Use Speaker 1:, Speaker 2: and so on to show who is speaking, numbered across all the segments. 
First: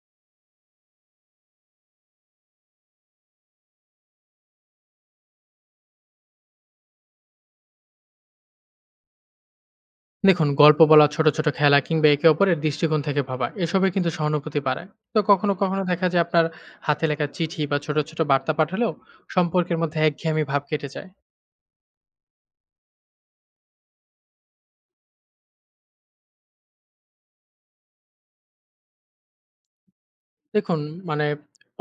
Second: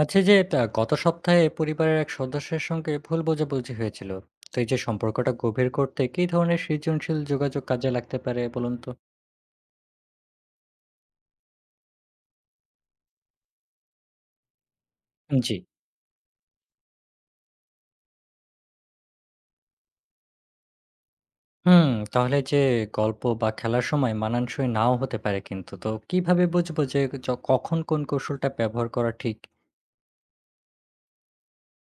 Speaker 1: আচ্ছা, এই যে তা গত সপ্তাহে পরিবারের এক সদস্যের সঙ্গে ভুল বোঝাবুঝি হয়েছিল। তো এই যে সম্পর্কটা গভীর করতে কি ধরনের সৃজনশীল যোগাযোগ কাজে লাগতে পারে, বলুন তো?
Speaker 2: দেখুন, গল্প বলা, ছোট ছোট খেলা কিংবা একে অপরের দৃষ্টিকোণ থেকে ভাবা এসবে কিন্তু সহানুভূতি বাড়ায়। তো কখনো
Speaker 1: জি।
Speaker 2: কখনো দেখা যায় আপনার হাতে লেখা চিঠি বা ছোট ছোট বার্তা পাঠালেও সম্পর্কের মধ্যে একঘেয়েমি ভাব কেটে যায়।
Speaker 1: হুম। তাহলে যে গল্প বা খেলার সময় মানানসই নাও হতে পারে, কিন্তু তো কিভাবে বুঝবো যে কখন কোন কৌশলটা ব্যবহার করা ঠিক?
Speaker 2: দেখুন, মানে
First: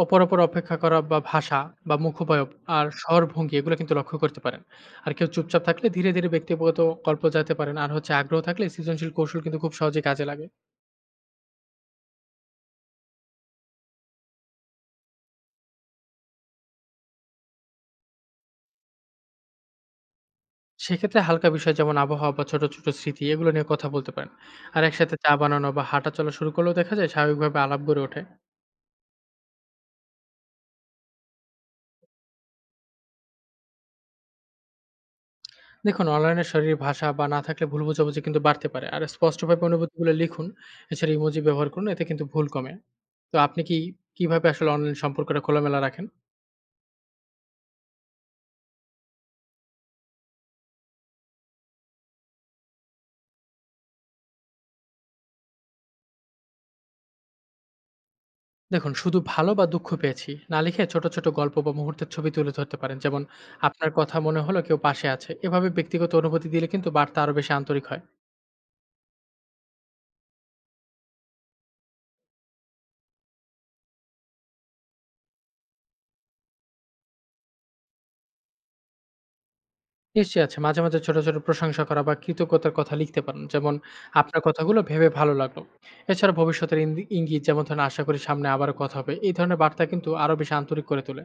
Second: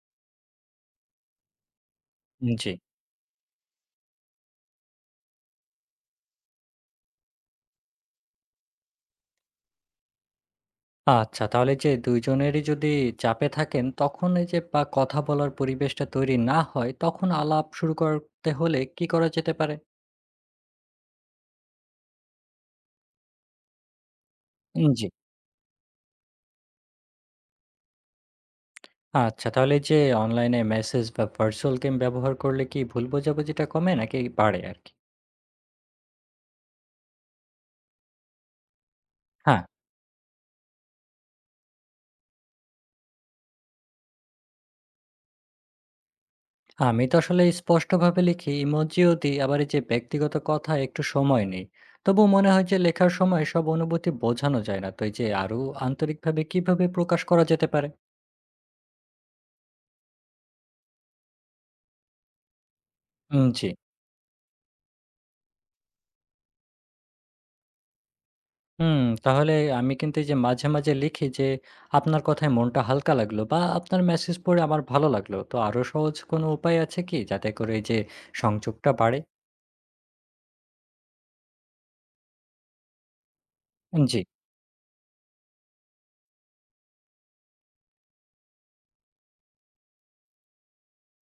Speaker 2: অপর অপর অপেক্ষা করা বা ভাষা বা মুখোপায়ব
Speaker 1: জি।
Speaker 2: আর স্বরভঙ্গি এগুলো কিন্তু লক্ষ্য করতে পারেন। আর কেউ চুপচাপ থাকলে ধীরে ধীরে ব্যক্তিগত গল্প জানতে পারেন, আর হচ্ছে আগ্রহ থাকলে সৃজনশীল কৌশল কিন্তু খুব সহজে কাজে লাগে।
Speaker 1: আচ্ছা, তাহলে যে দুইজনেরই যদি চাপে থাকেন, তখন এই যে বা কথা বলার পরিবেশটা তৈরি না হয়, তখন আলাপ শুরু করতে হলে কি করা যেতে পারে?
Speaker 2: সেক্ষেত্রে হালকা বিষয় যেমন আবহাওয়া বা ছোট, ছোট স্মৃতি এগুলো নিয়ে কথা বলতে পারেন। আর
Speaker 1: জি।
Speaker 2: একসাথে চা বানানো বা হাঁটা চলা শুরু করলেও দেখা যায় স্বাভাবিকভাবে আলাপ গড়ে ওঠে।
Speaker 1: আচ্ছা, তাহলে এই যে অনলাইনে মেসেজ বা ভার্চুয়াল গেম ব্যবহার করলে কি ভুল বোঝাবুঝিটা কমে নাকি বাড়ে আরকি?
Speaker 2: দেখুন, অনলাইনে শরীরের ভাষা বা না থাকলে ভুল বোঝাবুঝি কিন্তু বাড়তে পারে। আর
Speaker 1: হ্যাঁ,
Speaker 2: স্পষ্টভাবে অনুভূতিগুলো লিখুন। এছাড়া ইমোজি ব্যবহার করুন, এতে কিন্তু ভুল কমে। তো আপনি কি কিভাবে আসলে অনলাইন সম্পর্কটা খোলামেলা রাখেন?
Speaker 1: আমি তো আসলে স্পষ্টভাবে লিখি, ইমোজিও দিই, আবার এই যে ব্যক্তিগত কথা একটু সময় নেই। তবুও মনে হয় যে লেখার সময় সব অনুভূতি বোঝানো যায় না। তো এই যে আরো আন্তরিকভাবে কিভাবে প্রকাশ করা যেতে পারে?
Speaker 2: দেখুন, শুধু ভালো বা দুঃখ পেয়েছি না লিখে ছোট, ছোট গল্প বা মুহূর্তের ছবি তুলে ধরতে পারেন। যেমন
Speaker 1: জি।
Speaker 2: আপনার কথা মনে হলো কেউ পাশে আছে। এভাবে ব্যক্তিগত অনুভূতি দিলে কিন্তু বার্তা আরো বেশি আন্তরিক হয়।
Speaker 1: হুম, তাহলে আমি কিন্তু এই যে মাঝে, মাঝে লিখি যে আপনার কথায় মনটা হালকা লাগলো বা আপনার মেসেজ পড়ে আমার ভালো লাগলো। তো আরো সহজ কোনো উপায় আছে কি যাতে করে এই যে সংযোগটা বাড়ে?
Speaker 2: নিশ্চয়ই আছে। মাঝে, মাঝে ছোট, ছোট প্রশংসা করা বা কৃতজ্ঞতার কথা লিখতে পারেন। যেমন
Speaker 1: জি।
Speaker 2: আপনার কথাগুলো ভেবে ভালো লাগলো। এছাড়া ভবিষ্যতের ইঙ্গিত যেমন ধরেন আশা করি সামনে আবারও কথা হবে। এই ধরনের বার্তা কিন্তু আরো বেশি আন্তরিক করে তোলে।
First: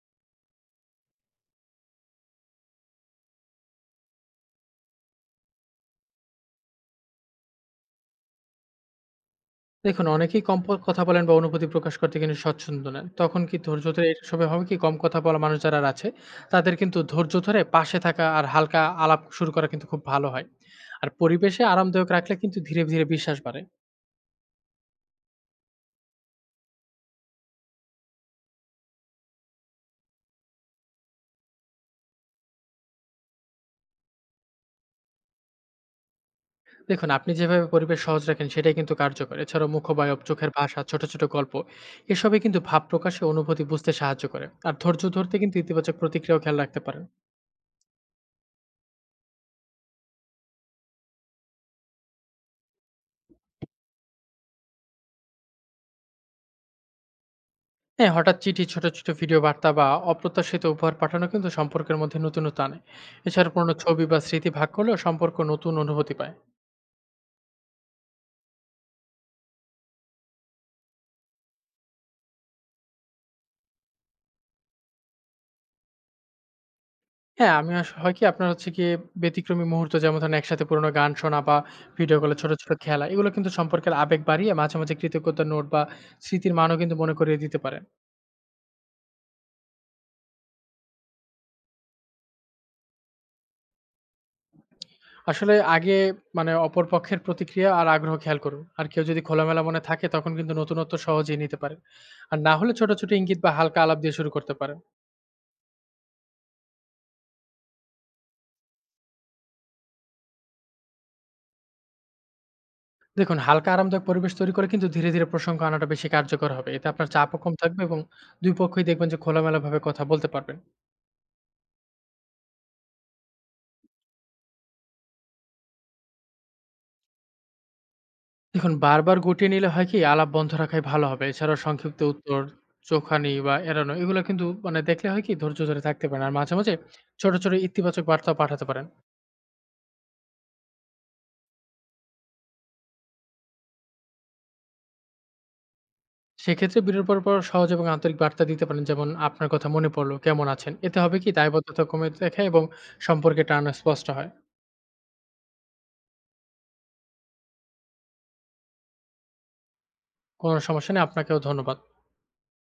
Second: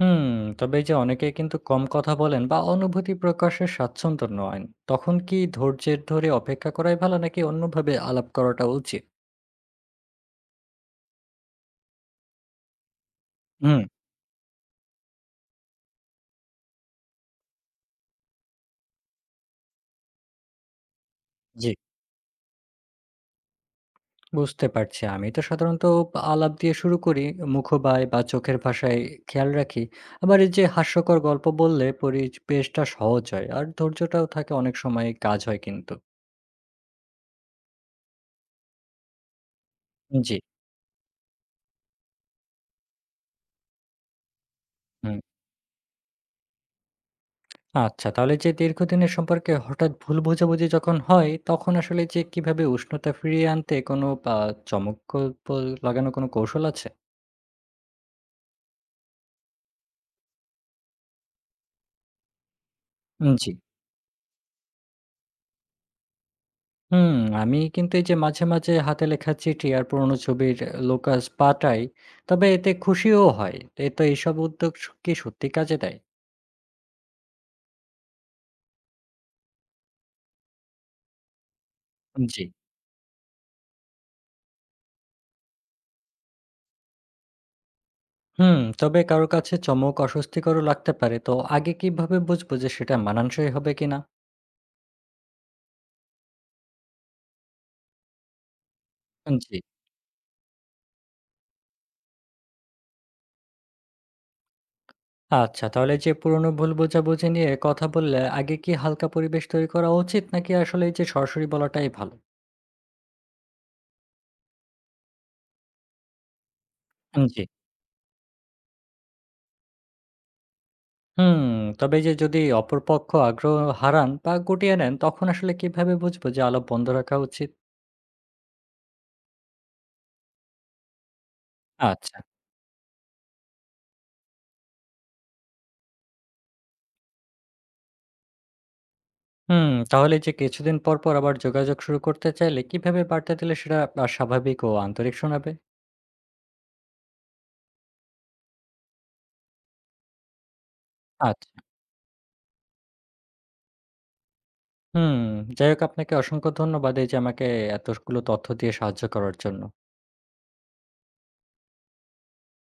Speaker 1: হুম, তবে এই যে অনেকেই কিন্তু কম কথা বলেন বা অনুভূতি প্রকাশে স্বাচ্ছন্দ্য নন, তখন কি ধৈর্যের ধরে অপেক্ষা করাই ভালো নাকি অন্যভাবে আলাপ করাটা উচিত?
Speaker 2: দেখুন, অনেকেই কম কথা বলেন বা অনুভূতি প্রকাশ করতে কিন্তু স্বচ্ছন্দ নেন। তখন কি
Speaker 1: হুম।
Speaker 2: ধৈর্য ধরে এসবে হবে কি কম কথা বলা মানুষ যারা আছে তাদের কিন্তু ধৈর্য ধরে পাশে থাকা আর হালকা আলাপ শুরু করা কিন্তু খুব ভালো হয়। আর পরিবেশে
Speaker 1: জি,
Speaker 2: আরামদায়ক রাখলে কিন্তু ধীরে, ধীরে বিশ্বাস বাড়ে।
Speaker 1: বুঝতে পারছি। আমি তো সাধারণত আলাপ দিয়ে শুরু করি, মুখবায় বা চোখের ভাষায় খেয়াল রাখি। আবার এই যে হাস্যকর গল্প বললে পরিবেশটা সহজ হয় আর ধৈর্যটাও থাকে, অনেক সময় কাজ হয় কিন্তু।
Speaker 2: দেখুন, আপনি যেভাবে পরিবেশ সহজ রাখেন সেটাই কিন্তু কার্যকর। এছাড়াও মুখবায়ব,
Speaker 1: জি।
Speaker 2: চোখের ভাষা, ছোট, ছোট গল্প এসবই কিন্তু ভাব প্রকাশে অনুভূতি বুঝতে সাহায্য করে। আর ধৈর্য
Speaker 1: হুম।
Speaker 2: ধরতে কিন্তু ইতিবাচক প্রতিক্রিয়াও খেয়াল রাখতে পারেন।
Speaker 1: আচ্ছা, তাহলে যে দীর্ঘদিনের সম্পর্কে হঠাৎ ভুল বোঝাবুঝি যখন হয়, তখন আসলে যে কিভাবে উষ্ণতা ফিরিয়ে আনতে কোনো আ চমকপ্রদ লাগানো কোনো কৌশল আছে?
Speaker 2: হ্যাঁ, হঠাৎ চিঠি, ছোট, ছোট ভিডিও বার্তা বা অপ্রত্যাশিত উপহার পাঠানো কিন্তু সম্পর্কের মধ্যে নতুনত্ব আনে।
Speaker 1: জি।
Speaker 2: এছাড়া পুরনো ছবি বা স্মৃতি ভাগ করলেও সম্পর্ক নতুন অনুভূতি পায়।
Speaker 1: হুম, আমি কিন্তু এই যে মাঝে, মাঝে হাতে লেখা চিঠি আর পুরোনো ছবির লোকাস পাঠাই। তবে এতে খুশিও হয়। এতে এইসব উদ্যোগ কি সত্যি কাজে দেয়?
Speaker 2: হ্যাঁ, আমি আস হয় কি আপনার হচ্ছে গিয়ে ব্যতিক্রমী মুহূর্ত যেমন ধরেন একসাথে পুরোনো গান শোনা বা ভিডিও কলে
Speaker 1: জি।
Speaker 2: ছোট, ছোট খেলা এগুলো কিন্তু সম্পর্কের আবেগ বাড়িয়ে মাঝে, মাঝে কৃতজ্ঞতার নোট বা স্মৃতির মানও কিন্তু মনে করিয়ে দিতে পারে।
Speaker 1: হুম, তবে কারো কাছে চমক অস্বস্তিকরও লাগতে পারে। তো আগে কিভাবে বুঝবো যে সেটা মানানসই হবে কিনা?
Speaker 2: আসলে আগে, মানে অপর পক্ষের প্রতিক্রিয়া আর আগ্রহ খেয়াল করুন। আর কেউ যদি
Speaker 1: জি।
Speaker 2: খোলামেলা মনে থাকে তখন কিন্তু নতুনত্ব সহজেই নিতে পারেন। আর না হলে ছোট, ছোট ইঙ্গিত বা হালকা আলাপ দিয়ে শুরু করতে পারেন।
Speaker 1: আচ্ছা, তাহলে যে পুরনো ভুল বোঝাবুঝি নিয়ে কথা বললে আগে কি হালকা পরিবেশ তৈরি করা উচিত? নাকি আসলে এই যে সরাসরি বলাটাই ভালো?
Speaker 2: দেখুন, হালকা আরামদায়ক পরিবেশ তৈরি করে কিন্তু ধীরে, ধীরে প্রসঙ্গ আনাটা বেশি কার্যকর হবে। এতে আপনার চাপও
Speaker 1: জি।
Speaker 2: কম থাকবে এবং ২ পক্ষই দেখবেন যে খোলামেলাভাবে কথা বলতে পারবেন।
Speaker 1: হুম, তবে এই যে যদি অপরপক্ষ আগ্রহ হারান বা গুটিয়ে নেন, তখন আসলে কিভাবে বুঝবো যে আলাপ বন্ধ রাখা উচিত?
Speaker 2: দেখুন, বারবার গুটিয়ে নিলে হয় কি আলাপ বন্ধ রাখাই ভালো হবে। এছাড়াও সংক্ষিপ্ত
Speaker 1: আচ্ছা।
Speaker 2: উত্তর, চোখানি বা এড়ানো এগুলো কিন্তু মানে দেখলে হয় কি ধৈর্য ধরে থাকতে পারেন। আর মাঝে, মাঝে ছোট, ছোট ইতিবাচক বার্তাও পাঠাতে পারেন।
Speaker 1: হুম, তাহলে যে কিছুদিন পর, পর আবার যোগাযোগ শুরু করতে চাইলে কিভাবে বার্তা দিলে সেটা স্বাভাবিক ও আন্তরিক শোনাবে?
Speaker 2: সেক্ষেত্রে বিরতির পর, পর সহজ এবং আন্তরিক বার্তা দিতে পারেন। যেমন, "আপনার কথা মনে পড়লো, কেমন আছেন?" এতে হবে কি
Speaker 1: আচ্ছা।
Speaker 2: দায়বদ্ধতা কমে দেখে এবং সম্পর্কে টান স্পষ্ট হয়।
Speaker 1: হুম, যাই হোক, আপনাকে অসংখ্য ধন্যবাদ এই যে আমাকে এতগুলো তথ্য দিয়ে সাহায্য করার জন্য।
Speaker 2: কোনো সমস্যা নেই, আপনাকেও ধন্যবাদ।